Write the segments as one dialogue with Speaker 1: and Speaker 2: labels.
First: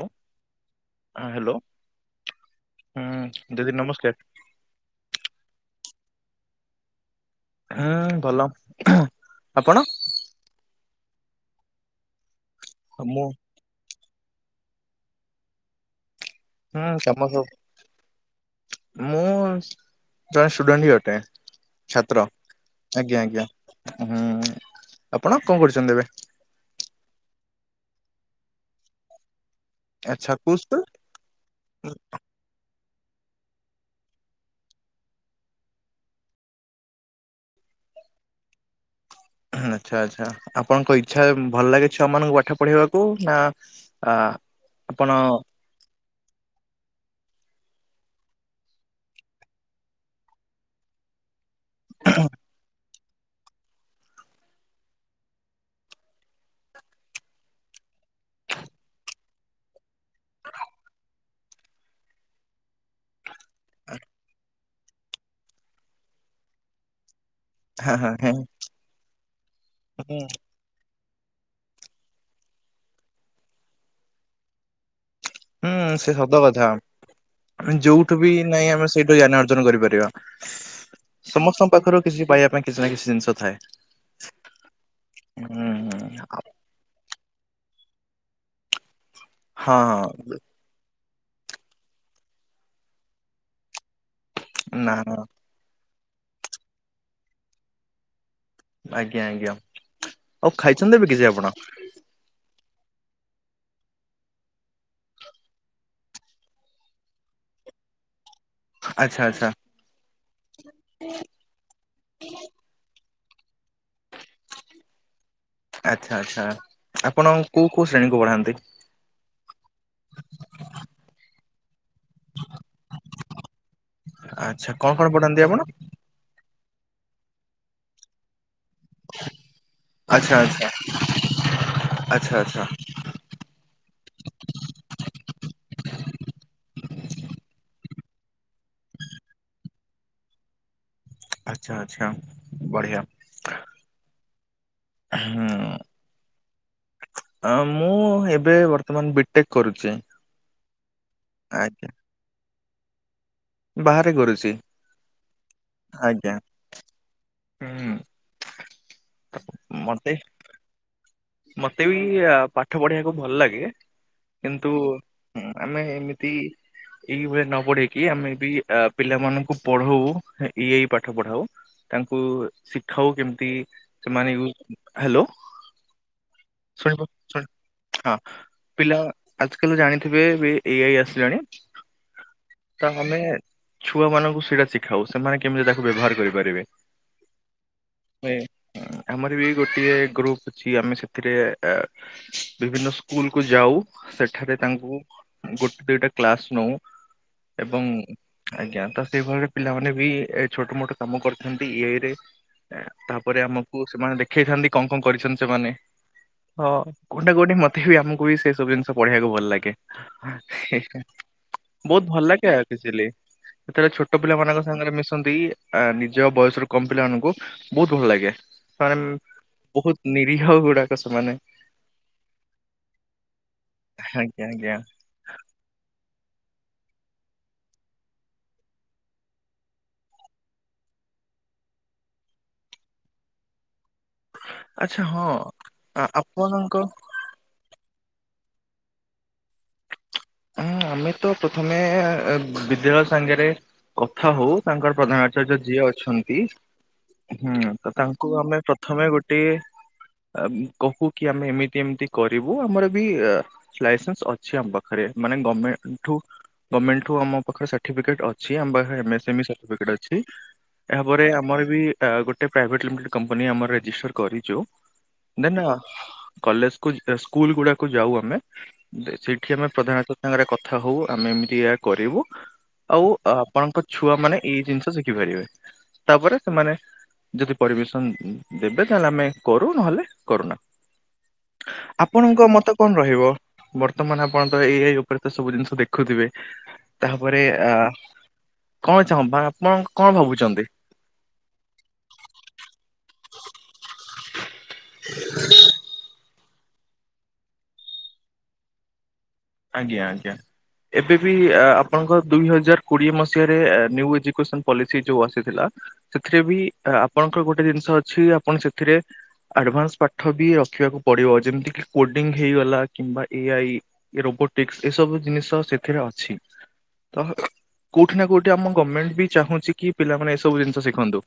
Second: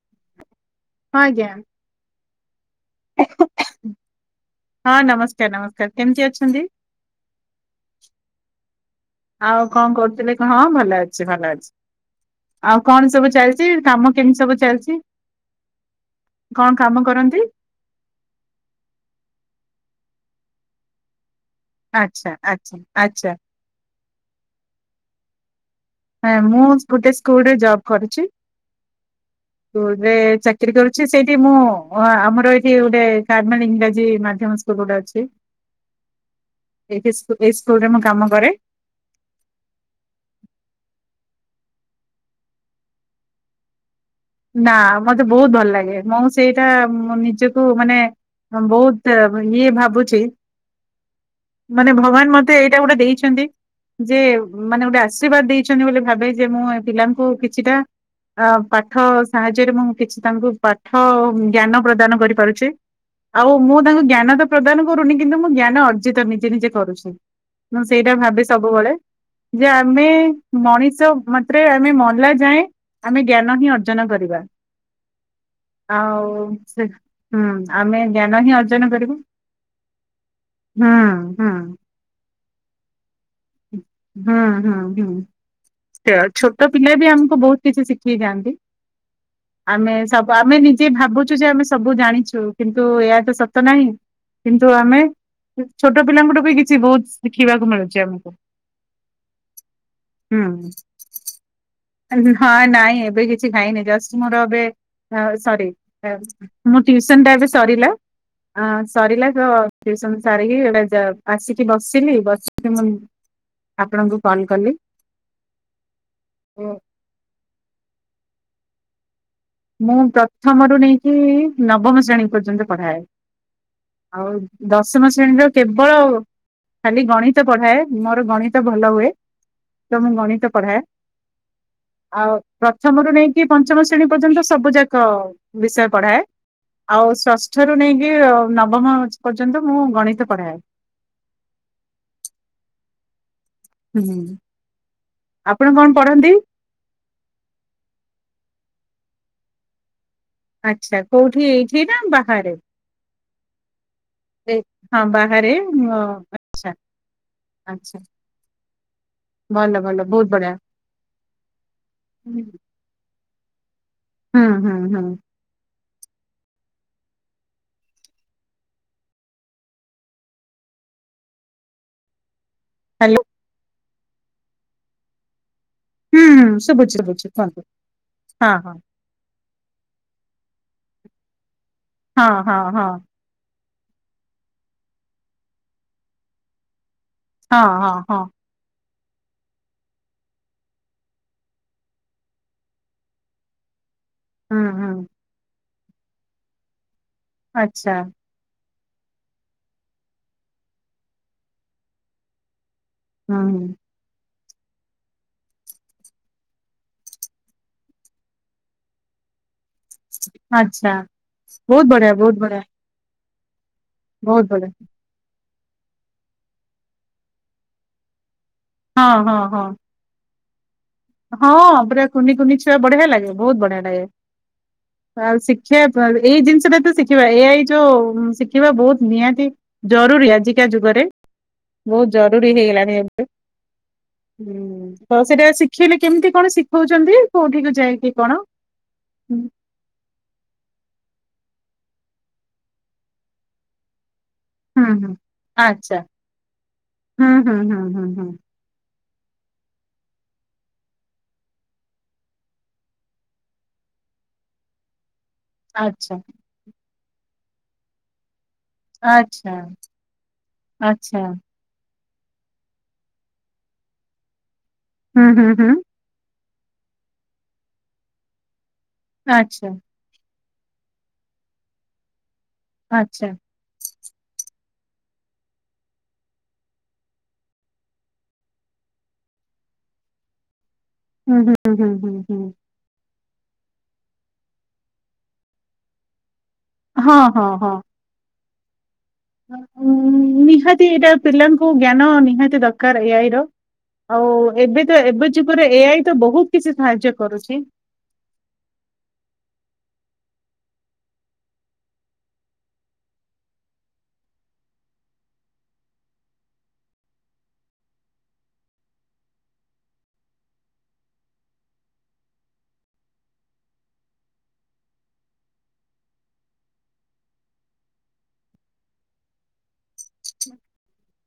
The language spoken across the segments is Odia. Speaker 1: ହ୍ୟାଲୋ
Speaker 2: ହଁ ଆଜ୍ଞା
Speaker 1: ହ୍ୟାଲୋ ହଁ ଦିଦି ନମସ୍କାର।
Speaker 2: ହଁ ନମସ୍କାର ନମସ୍କାର କେମିତି ଅଛନ୍ତି?
Speaker 1: ହୁଁ ଭଲ।
Speaker 2: ଆଉ
Speaker 1: ଆପଣ
Speaker 2: କଣ କରୁଥିଲେ ହଁ ଭଲ ଅଛି ଭଲ ଅଛି ଆଉ କଣ
Speaker 1: ମୁଁ
Speaker 2: ସବୁ ଚାଲ,, ଚି କାମ କେମିତି ସବୁ ଚାଲିଛି? କଣ
Speaker 1: ହୁଁ କାମ
Speaker 2: କରନ୍ତି?
Speaker 1: ସବୁ ମୁଁ ଜଣେ ଷ୍ଟୁଡେଣ୍ଟ ହଁ ଅଟେ ଛାତ୍ର
Speaker 2: ଆଚ୍ଛା ଆଚ୍ଛା
Speaker 1: ଆଜ୍ଞା
Speaker 2: ଆଚ୍ଛା
Speaker 1: ଆଜ୍ଞା ହୁଁ ଆପଣ କଣ କରୁଛନ୍ତି ଏବେ?
Speaker 2: ନା ମୁଁ ଗୋଟେ ସ୍କୁଲୁରେଜବ୍ କରୁଛି। ସ୍କୁଲରେ
Speaker 1: ଆଚ୍ଛା କୋଉ
Speaker 2: ଚାକିରୀ
Speaker 1: ସ୍କୁଲ
Speaker 2: କରୁଛି ସେଇଠି ମୁଁ ଆମର ଏ ଏଇ ଗୋଟେ [unintelligible] ଇଂରାଜୀ ମାଧ୍ୟମ ସ୍କୁଲ ଗୋଟେ ଅଛି। ଏଠି ଏଇ ସ୍କୁଲୁରେ ମୁଁ କାମ କରେ।
Speaker 1: ହଁ ଆଛା ଆଚ୍ଛା ଆପଣଙ୍କ ଇଚ୍ଛା ଭଲ ଲାଗେ ଛୁଆ ମାନଙ୍କୁ ପାଠ ପଢେଇବାକୁ ନା? ଆ
Speaker 2: ନା
Speaker 1: ଆପଣ
Speaker 2: ମତେ ବହୁତ ଭଲ ଲାଗେ ମୁଁ ସ୍କୁ ସେଇଟା ମୁଁ ନିଜକୁ ମାନେ ବହୁତ ଇଏ ଭାବୁଛି। ମାନେ ଭଗବାନ ମତେ ଏଇଟା ଗୋଟେ ଦେଇଛନ୍ତି। ଯେ ମାନେ ଗୋଟେ ଆଶୀର୍ବାଦ ଦେଇଛନ୍ତି ବୋଲି ଭାବେ ଯେ ମୁଁ ଏ ପିଲାଙ୍କୁ କିଛିଟା। ଆ ପାଠ ସାହାଯ୍ୟରେ ମୁଁ କିଛି ତାଙ୍କୁ ପାଠ ଜ୍ଞାନ ପ୍ରଦାନ କରିପାରୁଛି। ଆଉ ମୁଁ ତାଙ୍କୁ ଜ୍ଞାନ ତ ପ୍ରଦାନ କରୁନି କିନ୍ତୁ ମୁଁ ଜ୍ଞାନ ଅର୍ଜିତ ନିଜେ ନିଜେ କରୁଛି। ମୁଁ
Speaker 1: ହଁ
Speaker 2: ସେଇଟା
Speaker 1: ହଁ ହଁ
Speaker 2: ଭାବେ ସବୁବେଳେ ଯେ ଆମେ
Speaker 1: ହୁଁ
Speaker 2: ମଣିଷ ମାତ୍ରେ ଆମେ ମଲା ଯାଏ ଆମେ ଜ୍ଞାନ ହିଁ ଅର୍ଜନ କରିବା।
Speaker 1: ଚ ଓ ହୁଁ ସେ
Speaker 2: ଆଉ
Speaker 1: ସତ କଥା
Speaker 2: ସେ ହୁଁ ଆମେ
Speaker 1: ଯୋଉଠୁ ବି
Speaker 2: ଜ୍ଞାନ ହିଁ
Speaker 1: ନାଇଁ
Speaker 2: ଅର୍ଜନ
Speaker 1: ଆମେ
Speaker 2: କରିବୁ
Speaker 1: ସେଇଠୁ ଜ୍ଞାନ ଅର୍ଜନ କରିପାରିବା।
Speaker 2: ହୁଁ ହୁଁ।
Speaker 1: ସମସ୍ତଙ୍କ ପାଖରୁ କିଛି ପାଇବା ପାଇଁ କିଛି ନା କିଛି ଜିନିଷ ଥାଏ।
Speaker 2: ହୁଁ ହୁଁ ହୁଁ
Speaker 1: ହୁଁ
Speaker 2: ସେଇୟା ଛୋଟ ପିଲା ବି ଆମକୁ ବୋହୁତ କିଛି ଶିଖାଇଥାନ୍ତି।
Speaker 1: ହଁ
Speaker 2: ଆମେ
Speaker 1: ହଁ
Speaker 2: ସବୁ ଆମେ ନିଜେ ଭାବୁଛୁ ଯେ ଆମେ ସବୁ ଜାଣିଛୁ କିନ୍ତୁ ଏହାତ ସତ ନାହିଁ। କିନ୍ତୁ ଆମେ
Speaker 1: ନା
Speaker 2: ଛୋଟ ପିଲାଙ୍କଠୁ ବି କିଛି ବୋହୁତ ଶିଖିବାକୁ ମିଳୁଛି ଆମକୁ।
Speaker 1: ଆଜ୍ଞା ଆଜ୍ଞା ଆଉ
Speaker 2: ହୁଁ
Speaker 1: ଖାଇଛନ୍ତି ଏବେ କିଛି ଆପଣ?
Speaker 2: ହଁ ନାଇଁ ଏବେ କିଛି ଖାଇନି ଜଷ୍ଟ ମୋର ଏବେ ହଁ ସରି। ମୋ ଟିୟୁସନ ଟା ଏବେ ସରିଲା
Speaker 1: ଆଚ୍ଛା
Speaker 2: ସରିଲା ତ
Speaker 1: ଆଚ୍ଛା
Speaker 2: ଟିୟୁସନ ସାରିକି ଏଡ଼ା ଜାଅ ଆସିକି ବସିଲି ବସିକି ମୁଁ ଆପଣଙ୍କୁ କଲ୍ କଲି।
Speaker 1: ଆଛା ଆଛା ଆପଣ କୋଉ କୋଉ ଶ୍ରେଣୀକୁ ପଢାନ୍ତି?
Speaker 2: ମୁଁ ପ୍ରଥମରୁ ନେଇକି ନବମ ଶ୍ରେଣୀ ପର୍ଯ୍ୟନ୍ତ ପଢାଏ। ଆଉ
Speaker 1: ଆଚ୍ଛା କଣ କଣ
Speaker 2: ଦଶମ
Speaker 1: ପଢାନ୍ତି
Speaker 2: ଶ୍ରେଣୀର
Speaker 1: ଆପଣ
Speaker 2: କେବଳ ଖାଲି ଗଣିତ ପଢାଏ ମୋର ଗଣିତ ଗଣିତ ଭଲ ହୁଏ ତ ମୁଁ
Speaker 1: ଆଚ୍ଛା
Speaker 2: ଗଣିତ
Speaker 1: ଆଚ୍ଛା
Speaker 2: ପଢାଏ
Speaker 1: ଆଚ୍ଛା
Speaker 2: ଆଉ
Speaker 1: ଆଚ୍ଛା।
Speaker 2: ପ୍ରତେକ ପ୍ରଥମରୁ ନେଇକି ପଞ୍ଚମ ଶ୍ରେଣୀ ପର୍ଯ୍ୟନ୍ତ ସବୁ ଯାକ ବିଷୟ ପଢାଏ। ଆଉ ଷଷ୍ଠ ରୁ ନେଇକି ନବମ ପର୍ଯ୍ୟନ୍ତ ମୁଁ ଗଣିତ ପଢାଏ।
Speaker 1: ଆଚଛା ଆଚଛା ବଢିଆ।
Speaker 2: ହୁଁ ହୁଁ ଆପଣ କଣ ପଢନ୍ତି?
Speaker 1: ଅ ମୁଁ ଏବେ ବର୍ତ୍ତମାନ ବିଟେକ୍ କରୁଚି।
Speaker 2: ଆଛା କୋଉଠି ଏଇଠି ନା ବାହାରେ?
Speaker 1: ବାହାରେ କରୁଛି
Speaker 2: ହଁ ବାହାରେ
Speaker 1: ଆଜ୍ଞା
Speaker 2: ଆଛା।
Speaker 1: ହୁଁ।
Speaker 2: ଆଛା ଭଲ ଭଲ
Speaker 1: ମତେ
Speaker 2: ବୋହୁତ ବଢିଆ।
Speaker 1: ମତେ ବି
Speaker 2: ହୁଁ
Speaker 1: ପାଠ ଆ ପଢିବାକୁ ଭଲ ଲାଗେ
Speaker 2: ହୁଁ
Speaker 1: କିନ୍ତୁ
Speaker 2: ହୁଁ
Speaker 1: ହଁ ଆମେ ଏମିତି ଏଇଭଳିଆ ନ ପଢେଇକି ଆମେ ବି ପିଲାମାନଙ୍କୁ ପଢାଉ ଇ ଏଇ ପାଠ ପଢାଉ। ତାଙ୍କୁ ଶିଖାଉ
Speaker 2: ହ୍ୟାଲୋ
Speaker 1: କେମିତି ସେମାନେ ହାଲୋ।
Speaker 2: ହୁଁ ହୁଁ ଶୁଭୁଚି ଶୁଭୁଚି କୁହନ୍ତୁ ହଁ ହଁ।
Speaker 1: ପିଲା ଆଜିକାଲି ଜାଣିଥିବେ ବି ଏଇଆଇ ଆସିଲାଣି
Speaker 2: ହଁ ହଁ ହଁ
Speaker 1: ତ ଆମେ ଛୁଆମାନାନଙ୍କୁ ସେଇଟା ଶିଖାଉ ସେମାନେ କେମିତି ତାକୁ ବ୍ୟବହାର କରିପାରିବେ।
Speaker 2: ହଁ ହଁ ହଁ।
Speaker 1: ଆମେ ଆମର ବି ଗୋଟଏ ଗ୍ରୁପ ଅଛି ଆମେ ସେ ଏଥିରେ ବିଭିନ୍ନ ସ୍କୁଲ କୁ ଯାଉ। ସେଠାରେ
Speaker 2: ହୁଁ ହୁଁ
Speaker 1: ତାଙ୍କୁ ଗୋଟେ ଦିଇଟା କ୍ଲାସ ନଉ ଏବଂ
Speaker 2: ଆଚ୍ଛା
Speaker 1: ଆଜ୍ଞା ତ ସେଇଭଳିରେ ପିଲାମାନେ ବି ଏ ଛୋଟ ମୋଟ କାମ କରିଥାନ୍ତି ଇଆଇ ରେ।
Speaker 2: ହୁଁ
Speaker 1: ତାପରେ
Speaker 2: ହୁଁ
Speaker 1: ଆମକୁ ସେମାନେ ଦେଖେଇଥାନ୍ତି କଣ କଣ କରିଛନ୍ତି ସେମାନେ ହଁ କୋଉଠି କୋଉଠି ମତେ ବି ଆମକୁ ବି ସେ ସବୁ ଜିନିଷ ପଢେଇିବାକୁ ଭଲ ଲାଗେ।
Speaker 2: ଆଚ୍ଛା ବହୁତ
Speaker 1: ବୋହୁତ
Speaker 2: ବଢିଆ
Speaker 1: ଭଲ
Speaker 2: ବହୁତ
Speaker 1: ଲାଗେ
Speaker 2: ବଢିଆ
Speaker 1: ଆକଚୁଆଲି। ସେତେବେଳେ ଛୋଟ
Speaker 2: ବହୁତ
Speaker 1: ପିଲାମାନାନଙ୍କ
Speaker 2: ବଢିଆ
Speaker 1: ସାଙ୍ଗରେ ମିଶନ୍ତି ଆ ନିଜ ବୟସ ର କମ ପିଲା ମାନଙ୍କୁ ବୋହୁତ ଭଲ ଲାଗେ ସେମାନେ
Speaker 2: ହଁ ହଁ ହଁ
Speaker 1: ବୋହୁତ ନିରିୀହ ଗୁଡାକ। ସେମାନେ
Speaker 2: ହଁ ପୁରା କୁନି କୁନି ଛୁଆ ବଢିଆ ଲାଗେ ବୋହୁତ ବଢିଆ ଲାଗେ।
Speaker 1: ଆଜ୍ଞା ଆଜ୍ଞା
Speaker 2: ଆଉ ଶିଖିବା ପ୍ରଣାଳି ଏଇ ଜିନିଷଟା ତ ଶିଖିବା ଏଆଇ ଯୋଉ ଶିଖିବା ବୋହୁତ ନିହାତି ଜରୁରୀ ଆଜିକା ଯୁଗରେ ବୋହୁତ ଜରୁରୀ ହେଇଗଲାଣି ଏବେ। ହୁଁ
Speaker 1: ଆଚ୍ଛା
Speaker 2: ତ
Speaker 1: ହଁ।
Speaker 2: ସେଟା ଶିଖେଇଲେ
Speaker 1: ଆ
Speaker 2: କେମିତି କଣ
Speaker 1: ଆପଣଙ୍କ ଉଁ
Speaker 2: ଶିଖଉଛନ୍ତି? ବି କୋଉଠିକୁ ଯାଇକି କଣ ହୁଁ।
Speaker 1: ହଁ ଆମେ ତ ପ୍ରଥମେ ବିଦ୍ୟାଳୟ ସାଙ୍ଗରେ କଥା ହୋଉ
Speaker 2: ହୁଁ
Speaker 1: ତାଙ୍କର
Speaker 2: ହୁଁ।
Speaker 1: ପ୍ରଧାନ ଆଚାର୍ଯ୍ୟ ଯିଏ
Speaker 2: ଆଚ୍ଛା
Speaker 1: ଅଛନ୍ତି ହୁଁ ତ ତାଙ୍କୁ ଆମେ ପ୍ର ପ୍ରଥମେ ଗୋଟିଏ କହୁ କି ଆମେ ଏମିତି ଏମିତି କରିବୁ ଆମର ବି ଲାଇସେନ୍ସ ଅଛି ଆମ ପାଖ ରେ ମାନେ
Speaker 2: ଆଚ୍ଛା
Speaker 1: ଗମେଣ୍ଟରୁ ଗମେଣ୍ଟ ରୁ ଆମ ପାଖରେ ଷାଠିଏ ଲକ୍ଷ୍ୟ ଅଛି ଆମ ମେସିନ
Speaker 2: ଆଚ୍ଛା
Speaker 1: ସାଟିଫିକେଟ ଅଛି
Speaker 2: ଆଚ୍ଛା
Speaker 1: ଏହାପରେ ଆମର ବି ଗୋଟେ ପ୍ରାଏଭେଟ ଲିମିଟେଡ଼ କମ୍ପାନୀ ଆମର ରେଜିଷ୍ଟର କରିଛୁ
Speaker 2: ହୁଁ ହୁଁ
Speaker 1: ଦେନ
Speaker 2: ହୁଁ
Speaker 1: କଲେଜ କୁ ସ୍କୁଲ ଗୁଡାକୁ ଯାଉ ଆମେ ସେଇଠି
Speaker 2: ଆଚ୍ଛା
Speaker 1: ଆମେ ପ୍ରଧାନତ ସାଙ୍ଗରେ କଥା ହଉ ଆମେ ଏମିତିକା କରିବୁ ଆଉ
Speaker 2: ଆଚ୍ଛା
Speaker 1: ଆପଣଙ୍କ ଛୁଆ ମାନେ ଏଇ ଜିନିଷ ଶିଖି ପାରିବେ ତାପରେ ସେମାନେ ଯଦି ପରମିସନ ଦେବେ ତାହେଲେ ଆମେ କରୁ ନହେଲେ କରୁନା।
Speaker 2: ହୁଁ ହୁଁ ହୁଁ ହୁଁ ହୁଁ
Speaker 1: ଆପଣଙ୍କ ମତ କଣ ରହିବ? ବର୍ତ୍ତମାନ ଆପଣ ତ ଏ ଆଇ ଉପରେ ତ ସବୁ ଜିନିଷ ଦେଖୁଥିବେ
Speaker 2: ହଁ
Speaker 1: ତାପରେ
Speaker 2: ହଁ
Speaker 1: ଆ
Speaker 2: ହଁ।
Speaker 1: କଣ ଚାବା ଆପଣ
Speaker 2: ଉଁ,
Speaker 1: କଣ ଭାବୁଛନ୍ତି
Speaker 2: ନିହାତି ଏଇଟା ପିଲାଙ୍କୁ ଜ୍ଞାନ ନିହାତି ଦରକାର ଏ ଆଇ ର ଆଉ ଏବେ ତ ଏବେ ଯୁଗରେ ଏ ଆଇ ତ ବହୁତ କିଛି ସାହାଯ୍ୟ କରୁଛି।
Speaker 1: ଆଜ୍ଞା ଆଜ୍ଞା। ଏବେ ବି ଆପଣଙ୍କ ଦୁଇ ହଜାର କୋଡିଏ ମସିହାରେ ନିୟୁ ଏଜୁକେସନ ପଲିସି ଯୋଉ ଆସିଥିଲା। ସେଥିରେ ବି ଆପଣଙ୍କର ଗୋଟେ ଜିନିଷ ଅଛି ଆପଣ ସେଥିରେ ଆଡ଼ଭାନ୍ସ ପାଠ ବି ରଖିବାକୁ ପଡିବ ଯେମିତିକି କୋଡିଙ୍ଗ ହେଇଗଲା କିମ୍ବା ଏ ଆଇ ରୋବୋଟିକ୍ସ ରେ ସବୁ ଜିନିଷ ସେଥିରେ ଅଛି। ତ କୋଉଠି ନା କୋଉଠି ଆମ ଗମେଣ୍ଟ ବି ଚାହୁଁଛି କି ପିଲାମାନେ ଏସବୁ ଜିନିଷ ଶିଖନ୍ତୁ।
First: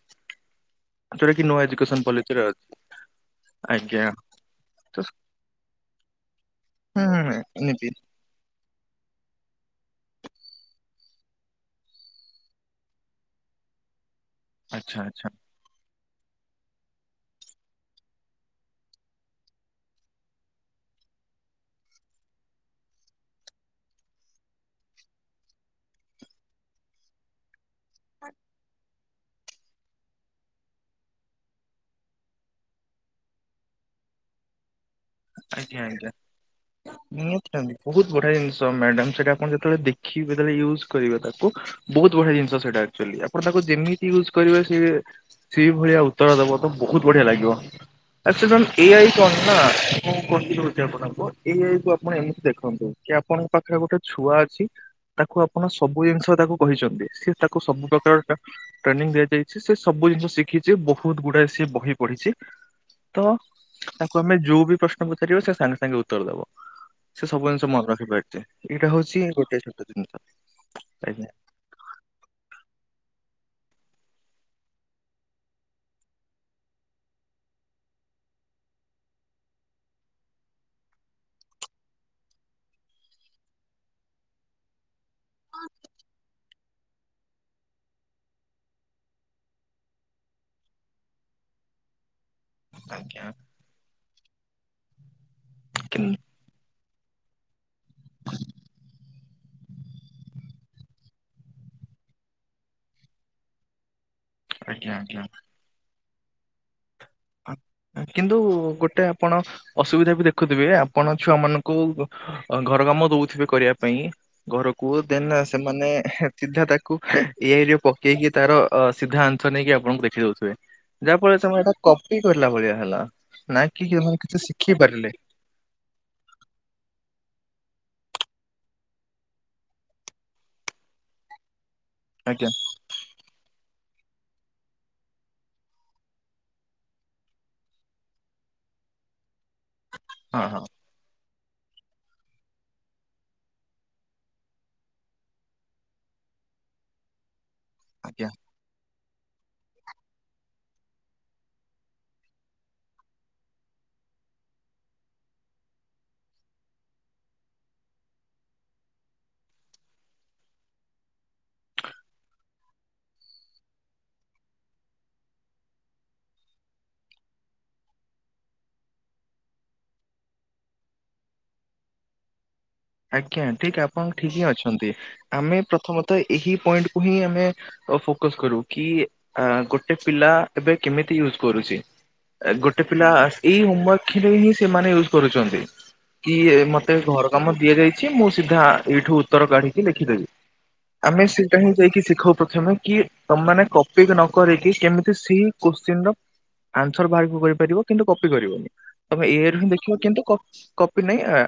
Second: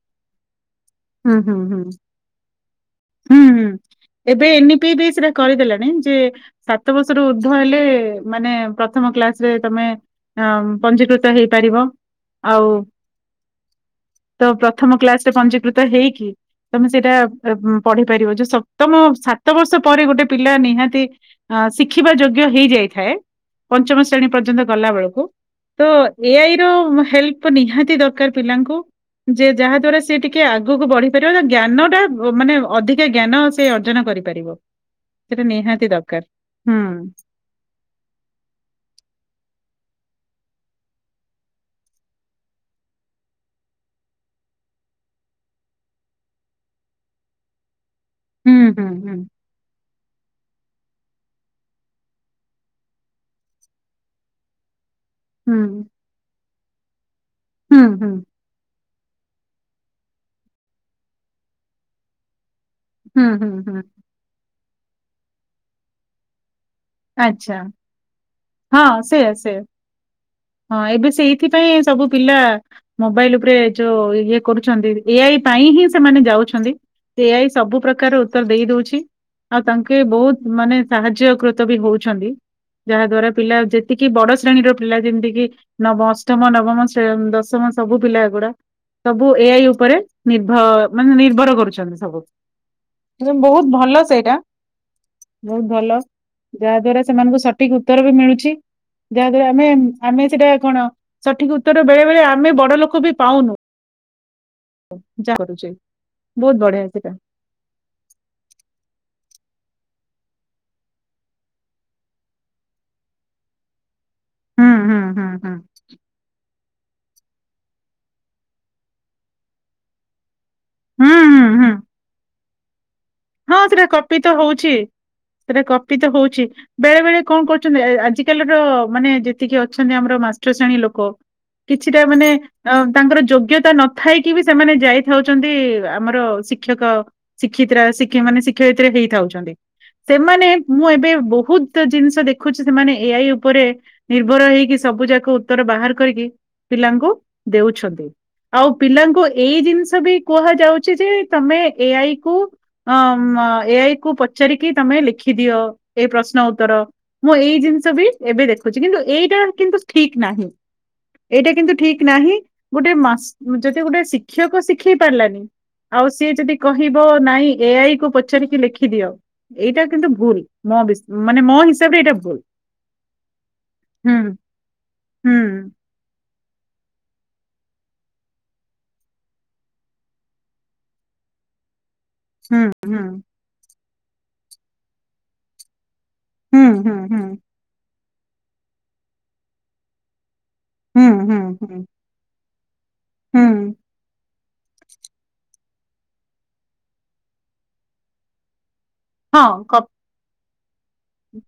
Speaker 1: ଯୋଉଟା
Speaker 2: ହୁଁ
Speaker 1: କି
Speaker 2: ହୁଁ
Speaker 1: ନୂଆ
Speaker 2: ହୁଁ।
Speaker 1: ଏଜୁକେଶନ ପଲିସି ରେ ଅଛି
Speaker 2: ହୁଁ ହୁଁ
Speaker 1: ଆଜ୍ଞା।
Speaker 2: ଏବେ ଏନିପି
Speaker 1: ତ
Speaker 2: ବେଶ ରେ କରିଦେଲାଣି ଯେ ସାତ
Speaker 1: ହୁଁ
Speaker 2: ବର୍ଷରୁ
Speaker 1: ହୁଁ
Speaker 2: ଉର୍ଦ୍ଧ୍ୱ ହେଲେ
Speaker 1: ଏମିତି
Speaker 2: ମାନେ ପ୍ରଥମ କ୍ଲାସ ରେ ତମେ ପଞ୍ଜିକୃତ ହେଇପାରିବ ଆଉ ତ
Speaker 1: ଆଚ୍ଛା
Speaker 2: ପ୍ରଥମ କ୍ଲାସ
Speaker 1: ଆଚ୍ଛା
Speaker 2: ରେ ପଞ୍ଜୀିକୃତ ହେଇକି ତମେ ସେଇଟା ପଢି ପାରିବ ଯୋଉ ସପ୍ତମ ସାତ ବର୍ଷ ପରେ ଗୋଟେ ପିଲା ନିହାତି ଅ ଶିଖିବା ଯୋଗ୍ୟ ହେଇଯାଇଥାଏ। ପଞ୍ଚମ ଶ୍ରେଣୀ ପର୍ଯ୍ୟନ୍ତ ଗଲା ବେଳକୁ ତ ଏଆଇ ର ହେଲ୍ପ ନିହାତି ଦରକାର ପିଲାଙ୍କୁ ଯେ ଯାହା ଦ୍ଵାରା ସେ ଟି ଟିକେ ଆଗକୁ ବଢି ପାରିବ ନା ଜ୍ଞାନ ଟା ମାନେ ଅଧିକା ଜ୍ଞାନ ସେ ଅର୍ଜନ କରିପାରିବ। ସେଟା
Speaker 1: ଆଜ୍ଞା
Speaker 2: ନିହାତି
Speaker 1: ଆଜ୍ଞା
Speaker 2: ଦରକାର ହୁଁ
Speaker 1: ମୁଁ ବହୁତ ବଢିଆ ଜିନିଷ ମ୍ୟାଡାମ ସେଟା ଆପଣ ଯେତେବେଳେ ଦେଖିବେ ଯେତେବେଳେ ୟଜ୍ କରିବ ତାକୁ ବହୁତ ବଢିଆ ଜିନିଷ ସେଇଟା ଆକଚୁଆଲି ଆପଣ ତାକୁ ଯେମିତି ୟୁଜ କରିବେ ସିଏ ସେଇ ଭଳିଆ ଉତ୍ତର ଦବ ତ ବହୁତ ବଢିଆ ଲାଗିବ ଆ
Speaker 2: ହୁଁ
Speaker 1: ସେଟା ଏ ଆଇ
Speaker 2: ହୁଁ
Speaker 1: କଣନା। କଣ ରହୁଛି ଦଉଛି ଆପଣଙ୍କୁ ଏ ଆଇ କୁ ଆପଣ ଏମିତି ଦେଖନ୍ତୁ। କି ଆପଣଙ୍କ ପାଖରେ ଗୋଟେ ଛୁଆ ଅଛି ତାକୁ
Speaker 2: ହୁଁ
Speaker 1: ଆପଣ ସବୁ ଜିନିଷ ତାକୁ କହିଛନ୍ତି। ସେ ତାକୁ
Speaker 2: ହୁଁ
Speaker 1: ସବୁ
Speaker 2: ହୁଁ ହୁଁ
Speaker 1: ପ୍ରକାର ଟା ଟ୍ରେନିଂ ଦିଆ ଯାଇଛି ସେ ସବୁ ଜିନିଷ ଶିଖିଛି ବହୁତ ଗୁଡାଏ ସିଏ ବହି ପଢିଛି। ତ
Speaker 2: ହୁଁ ହୁଁ ହୁଁ
Speaker 1: ତାକୁ ଆମେ ଯୋଉ ବି ପ୍ରଶ୍ନ ପଚାରିବା ସେ ସାଙ୍ଗେ ସାଙ୍ଗେ ଉତ୍ତର ଦବ। ସେ ସବୁ
Speaker 2: ଆଚ୍ଛା
Speaker 1: ଜିନିଷ ମନେ ରଖିପାରୁଛି
Speaker 2: ହଁ
Speaker 1: ଏଇଟା ହଉଛି
Speaker 2: ସେୟା ସେୟା
Speaker 1: ଗୋଟେ ଛୋଟ ଜିନିଷ ଆଜ୍ଞା।
Speaker 2: ପାଇଁ ସବୁ ପିଲା ମୋବାଇଲ ଉପରେ ଯୋଉ ଇଏ କରୁଛନ୍ତି ଏଆଇ ପାଇଁ ହିଁ ସେମାନେ ଯାଉଛନ୍ତି। ଏ ଆଇ ସବୁ ପ୍ରକାର ଉତ୍ତର ଦେଇ ଦଉଛି। ଆଉ ତାଙ୍କେ ବହୁତ ମାନେ ସାହାଯ୍ୟକୃତ ବି ହଉଛନ୍ତି ଯାହା ଦ୍ଵାରା ପିଲା ଯେତିକି ବଡ ଶ୍ରେଣୀର ପିଲା ଯେମିତିକି ନବ ଅଷ୍ଟମ ନବମ ଶ୍ରେ ଦଶମ ସବୁ ପିଲା ଗୁଡା ସବୁ ଏ ଆଇ ଉପରେ ନିର୍ଭର ମାନେ ନିର୍ଭର କରୁଛନ୍ତି
Speaker 1: ଆଜ୍ଞା
Speaker 2: ସବୁ। ବହୁତ ଭଲ ସେଇଟା, ବହୁତ ଭଲ।
Speaker 1: କିନ୍
Speaker 2: ଯାହା ଦ୍ଵାରା ସେମାନଙ୍କୁ ସଠିକ ଉତ୍ତର ବି ମିଳୁଚି। ଯାହାଦଵାରା ଆମେ, ଆମେ ସେଟା କଣ ସଠିକ ଉତ୍ତର ବେଳେ- ବେଳେ ଆମେ ବଡ ଲୋକ ବି ପାଉନୁ।
Speaker 1: ଆଜ୍ଞା ଆଜ୍ଞା।
Speaker 2: ଯା କରୁଛି। ବହୁତ ବଢିଆ ସେଟା।
Speaker 1: କିନ୍ତୁ ଗୋଟେ ଆପଣ। ଅସୁବିଧା ବି ଦେଖୁଥିବେ, ଆପଣ ଛୁଆ ମାନଙ୍କୁ ଘର କାମ ଦଉଥିବେ କରିବା ପାଇଁ,
Speaker 2: ହୁଁ
Speaker 1: ଘରକୁ
Speaker 2: ହୁଁ ହୁଁ
Speaker 1: ଦେନ
Speaker 2: ହୁଁ
Speaker 1: ସେମାନେ ସିଧା ତା, ଆଇରେ ପକେଇକି ତାର ସିଧା ଆନ୍ସ ନେଇକି ଆପଣଙ୍କୁ ଦେଖି ଦଉଥିବେ। ଯାହା
Speaker 2: ହୁଁ
Speaker 1: ଫଳରେ
Speaker 2: ହୁଁ ହୁଁ
Speaker 1: ସେଟ, କରିଲା ଭଳିଆ ହେଲା।
Speaker 2: ହଁ
Speaker 1: ନା
Speaker 2: ସେଟା
Speaker 1: କି
Speaker 2: କପି ତ
Speaker 1: କିଛି ଶିଖେଇ
Speaker 2: ହଉଛି।
Speaker 1: ପାରିଲେ,
Speaker 2: ସେଟା କପି ତ ହଉଛି। ବେଳେ -ବେଳେ କଣ କରୁଛନ୍ତି, ଆଜିକାଲିର ମାନେ ଯେତିକି ଅଛନ୍ତି ଆମର ମାଷ୍ଟ ଶ୍ରେଣୀ ଲୋକ, କିଛିଟା ମାନେ
Speaker 1: ଆଜ୍ଞା
Speaker 2: ଅ ତାଙ୍କର ଯୋଗ୍ୟତା ନ, ଥାଇକି ବି ସେମାନେ ଯାଇଥାଉଛନ୍ତି, ଆମର ଶିକ୍ଷକ, ଶିକ୍ଷିତ ଶିକଷ ମାନେ ଶିକ୍ଷୟିତ୍ରୀରେ ହେଇଥାଉଛନ୍ତି।
Speaker 1: ହଁ
Speaker 2: ସେମାନେ
Speaker 1: ହଁ।
Speaker 2: ମୁଁ ଏବେ ବହୁତ, ଜିନିଷ ଦେଖୁଛି ସେମାନେ ଏ-ଆଇ ଉପରେ ନିର୍ଭର ହେଇକି, ସବୁ ଯାକ ଉତ୍ତର ବାହାର କରିକି, ପିଲାଙ୍କୁ ଦେଉଛି,
Speaker 1: ଆଜ୍ଞା।
Speaker 2: ଆଉ ପିଲାଙ୍କୁ ଏଇ ଜିନିଷ ବି କୁହାଯାଉଛି। ଯେ ତମେ ଏ-ଆଇ କୁ ଅ ଏ-ଆଇ କୁ ପଚାରିକି ତମେ ଲେଖିଦିଅ। ଏଇ ପ୍ରଶ୍ନ, ଉତ୍ତର ମୁଁ ଏଇ ଜିନିଷ ବି ଏବେ ଦେଖୁଛି। କିନ୍ତୁ ଏଇଟା କିନ୍ତୁ ଠିକ ନାହିଁ। ଏଇଟା କିନ୍ତୁ ଠିକ ନାହିଁ। ଗୋଟେ ଯଦି ଗୋଟେ ଶିକ୍ଷକ ଶିଖେଇ ପାରିଲାନି, ଆଉ ସିଏ ଯଦି କହିବ, ନାଇଁ ଏଆଇ କୁ ପଚାରିକି ଲେଖିଦିଅ। ଏଇଟା କିନ୍ତୁ ଭୁଲ। ମୋ ମାନେ ମୋ ହିସାବରେ ଏଇଟା ଭୁଲ।
Speaker 1: ଆଜ୍ଞା। ଠିକ ଆପଣ
Speaker 2: ହୁଁ
Speaker 1: ଠିକ ହିଁ ଅଛନ୍ତି
Speaker 2: ହୁଁ
Speaker 1: ଆମେ ପ୍ରଥମତଃ ଏହି ପଏଣ୍ଟକୁ ହିଁ ଆମେ। ଫୋକସ କରୁ। କି ଗୋଟେ ପିଲା ଏବେ କେମିତି ୟୁଜ କରୁଛି।
Speaker 2: ହୁଁ
Speaker 1: ଗୋଟେ ପିଲା
Speaker 2: ହୁଁ
Speaker 1: ଏଇ ହୋମୱାର୍କରେ ହିଁ ସେମାନେ ୟୁଜ କରୁଛନ୍ତି। କି ମତେ
Speaker 2: ହୁଁ ହୁଁ
Speaker 1: ଘର କାମ ଦିଆଯାଇଛି, ମୁଁ ସିଧା ଏଇଠୁ ଉତ୍ତର କାଢିକି ଲେଖିଦେବି।
Speaker 2: ହୁଁ
Speaker 1: ଆମେ
Speaker 2: ହୁଁ ହୁଁ
Speaker 1: ସେଇଟା ହିଁ
Speaker 2: ହୁଁ
Speaker 1: ଯାଇକି ଶିଖାଉ ପ୍ରଥମେ କି
Speaker 2: ହୁଁ
Speaker 1: ତମେମାନେ କପି। ନକରିକି କେମିତି ସେଇ କୋଶ୍ଚିନ ଆନ୍ସର ବାହାରକୁ କରିପାରିବ କିନ୍ତୁ କପି କରିବନି। ତମେ ଏଇରୁ ହିଁ
Speaker 2: ହଁ।
Speaker 1: ଦେଖିବ କିନ୍ତୁ କ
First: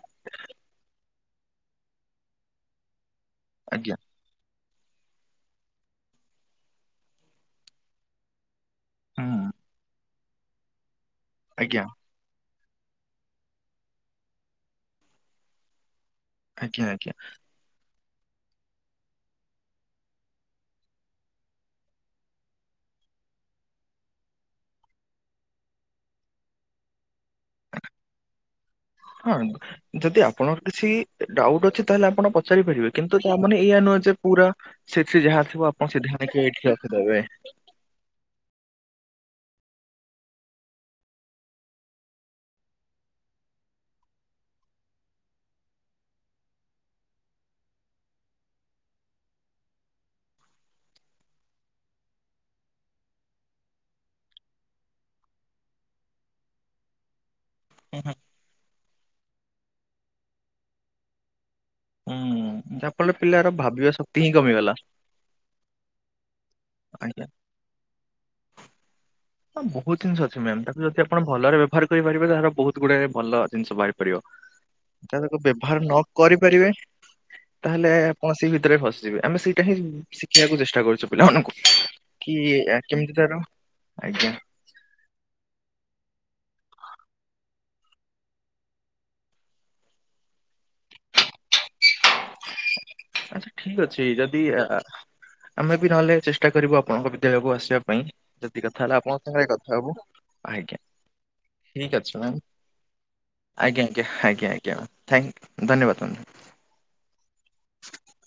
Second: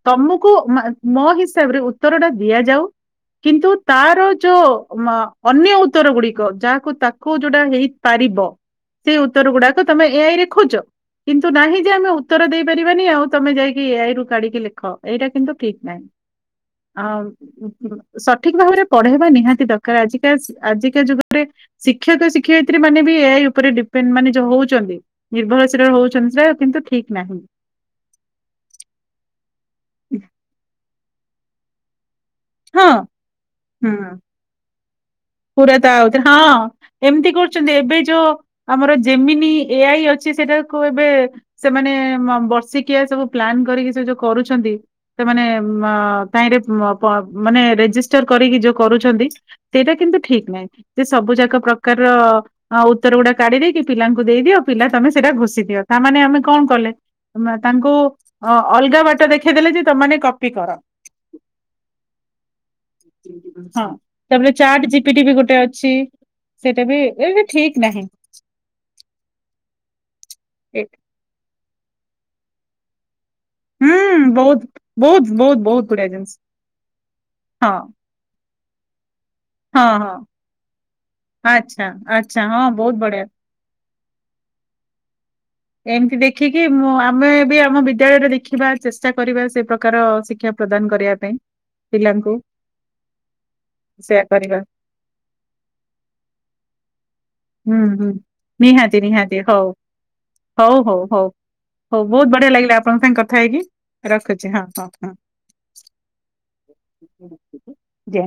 Speaker 2: ତମକୁ, ମୋ ହିସାବରେ ଉତ୍ତର ଟା ଦିଆଯାଉ। କିନ୍ତୁ
Speaker 1: ଆଜ୍ଞା
Speaker 2: ତାର ଯୋଉ ମ ଅନ୍ୟ ଉତ୍ତର ଗୁଡିକ ଯାହାକୁ ତାକୁ ଯୋଉଟା ହେଇପାରିବ ସେଇ
Speaker 1: ହୁଁ
Speaker 2: ଉତ୍ତର ଗୁଡାକ ତମେ। ଏ ଆଇରେଖୋଜ କିନ୍ତୁ ନାହିଁ
Speaker 1: ଆଜ୍ଞା
Speaker 2: ଯେ ଆମେ ଉତ୍ତର ଦେଇପାରିବାନି ଆଉ ତମେ ଯାଇକି ଏଆଇ ଋ। କାଢିକି ଲେଖ। ଏଇଟା କିନ୍ତୁ ଠିକ ନାହିଁ।
Speaker 1: ଆଜ୍ଞା ଆଜ୍ଞା।
Speaker 2: ଆ ସଠିକ ଭାବରେ ପଢେଇବା ନିହାତି ଦରକାର। ଆଜିକା, ଆଜିକା ଯୁଗରେ। ଶିକ୍ଷକ, ଶିକ୍ଷୟିତ୍ରୀ ମାନେ ବି ଏ-ଆଇ ଉପରେ ଡିପେଣ୍ଡ ମାନେ ଯ ହଉଛନ୍ତି। ନିର୍ଭରଶୀଳ ହଉଛନ୍ତି ଯ କିନ୍ତୁ ଠିକ୍ ନାହିଁ।
Speaker 1: ହଁ, ଯଦି ଆପଣଙ୍କ କିଛି ଡାଉଟ୍ ଅଛି, ତାହେଲେ ଆପଣ ପଚ
Speaker 2: ହଁ
Speaker 1: ଚାରିପାରିବେ। କିନ୍ତୁ ତା ମାନେ ଏଇଆ ନୁହେଁ
Speaker 2: ହୁଁ।
Speaker 1: ଯେ, ପୁରା ସେ ଯାହା ଥିବ
Speaker 2: ପୁରା
Speaker 1: ଆପଣ
Speaker 2: ତା
Speaker 1: ସିଧା
Speaker 2: ଆଉଥିରେ
Speaker 1: ଆଖିବେ
Speaker 2: ହଁ
Speaker 1: ଏଇଠି। ରଖିଦେବେ।
Speaker 2: ଏମିତି କରୁଛନ୍ତି, ଏବେ ଯୋଉ ଆମର ଜେମିନି ଏ-ଆଇ ଅଛି ସେଟାକୁ ଏବେ। ସେମାନେ ବର୍ଷିକିଆ ସବୁ ପ୍ଲାନ୍ କରିକି ସେ ଯୋଉ କରୁଛନ୍ତି। ସେମାନେ ତାହିଁରେ ମାନେ, ରେଜିଷ୍ଟର କରିକି ଯୋଉ କରୁଛନ୍ତି। ସେଇଟା କିନ୍ତୁ ଠିକ ନାହିଁ। ଯେ ସବୁ ଯାକ ପ୍ରକାରର ହଁ ଉତ୍ତର ଗୁଡା କାଢି ଦେଇକି ପିଲାଙ୍କୁ ଦେଇଦିଅ ପିଲା ତମେ ସେଇଟା ଘୋଷି ଦିଅ ତାମାନେେ ଆମେ କଣ କଲେ। ତାଙ୍କୁ ଅ ଅଲଗା ବାଟ ଦେଖେଇଦେଲେ ଯେ, ତମେ ମାନେ କପି କର।
Speaker 1: [inaudible]
Speaker 2: ହଁ,
Speaker 1: ଭାବିବା ଶକ୍ତି ହିଁ
Speaker 2: ତାପରେ
Speaker 1: କମିଗଲା
Speaker 2: ଚ୍ୟାଟ୍ ଜିପିଟି ବି ଗୋଟେ ଅଛି। ସେଇଟା ବି
Speaker 1: ଆଜ୍ଞା।
Speaker 2: ଏବେ ଠିକ୍ ନାହିଁ।
Speaker 1: ହଁ, ବହୁତ ଜିନିଷ ଅଛି ମ୍ୟାମ୍
Speaker 2: ଏ
Speaker 1: ତାକୁ ଯଦି ଆପଣ ଭଲରେ ବ୍ୟବହାର କରିପାରିବେ ତାହାର ବହୁତ ଗୁଡେ ଭଲ ଜିନିଷ ବାହାରି ପାରିବ,
Speaker 2: ହୁଁ ବହୁତ
Speaker 1: ଯଦି
Speaker 2: ବହୁତ
Speaker 1: ତାକୁ
Speaker 2: ବହୁତ
Speaker 1: ବ୍ୟବହାର
Speaker 2: ବହୁତ
Speaker 1: ନ
Speaker 2: ବଢିଆ ଜିନିଷ।
Speaker 1: କରିପାରିବେ
Speaker 2: ହଁ
Speaker 1: ତାହେଲେ ଆପଣ ସେଇ ଭିତରେ ଫସିଯିବେ, ଆମେ ସେଇଟା ହିଁ
Speaker 2: ହଁ ହଁ
Speaker 1: ଶିଖିବାକୁ ଚେଷ୍ଟା କରୁଛୁ। ପିଲାମାନଙ୍କୁ
Speaker 2: ଆଚ୍ଛା
Speaker 1: କି
Speaker 2: ଆଚ୍ଛା ହଁ ବହୁତ
Speaker 1: କେମିତି
Speaker 2: ବଢିଆ
Speaker 1: ତାର, ଆଜ୍ଞା।
Speaker 2: ଏମିତି ଦେଖିକି ମୁଁ ଆମେ ବି ଆମ ବିଦ୍ୟାଳୟରେ ଦେଖିବା, ଚେଷ୍ଟା କରିବା ସେ ପ୍ରକାର ଶିକ୍ଷା ପ୍ରଦାନ କରିବା ପାଇଁ ପିଲାଙ୍କୁ।
Speaker 1: ଆଚ୍ଛା, ଠିକ୍ ଅଛି
Speaker 2: ସେୟା
Speaker 1: ଯଦି
Speaker 2: କରିବା
Speaker 1: ଆ ଆ ଆମେ ବି ନହେଲେ ଚେଷ୍ଟା କରିବୁ ଆପଣଙ୍କ ଭି [inaudible] କୁ
Speaker 2: ହୁଁ
Speaker 1: ଆସିବା ପାଇଁ
Speaker 2: ହୁଁ।
Speaker 1: ଯଦି କଥା
Speaker 2: ନିହାତି
Speaker 1: ହେଲା ଆପଣଙ୍କ
Speaker 2: ନିହାତି
Speaker 1: ସାଙ୍ଗରେ
Speaker 2: ହଉ
Speaker 1: କଥା ହେବୁ, ଆ
Speaker 2: ହଉ, ହଉ, ହଉ। ହଉ, ବହୁତ ବଢିଆ ଲାଗିଲା ଆପଣଙ୍କ ସାଙ୍ଗେ କଥା ହେଇକି
Speaker 1: ଆଜ୍ଞା ଆଜ୍ଞା ଆଜ୍ଞା
Speaker 2: ରଖୁଛି ହଁ,
Speaker 1: ଆଜ୍ଞା
Speaker 2: ହଁ,
Speaker 1: ମ୍ୟାମ୍।
Speaker 2: ହଁ।
Speaker 1: ଥ୍ୟାଙ୍କ ଧନ୍ୟବାଦ।
Speaker 2: ଜୟ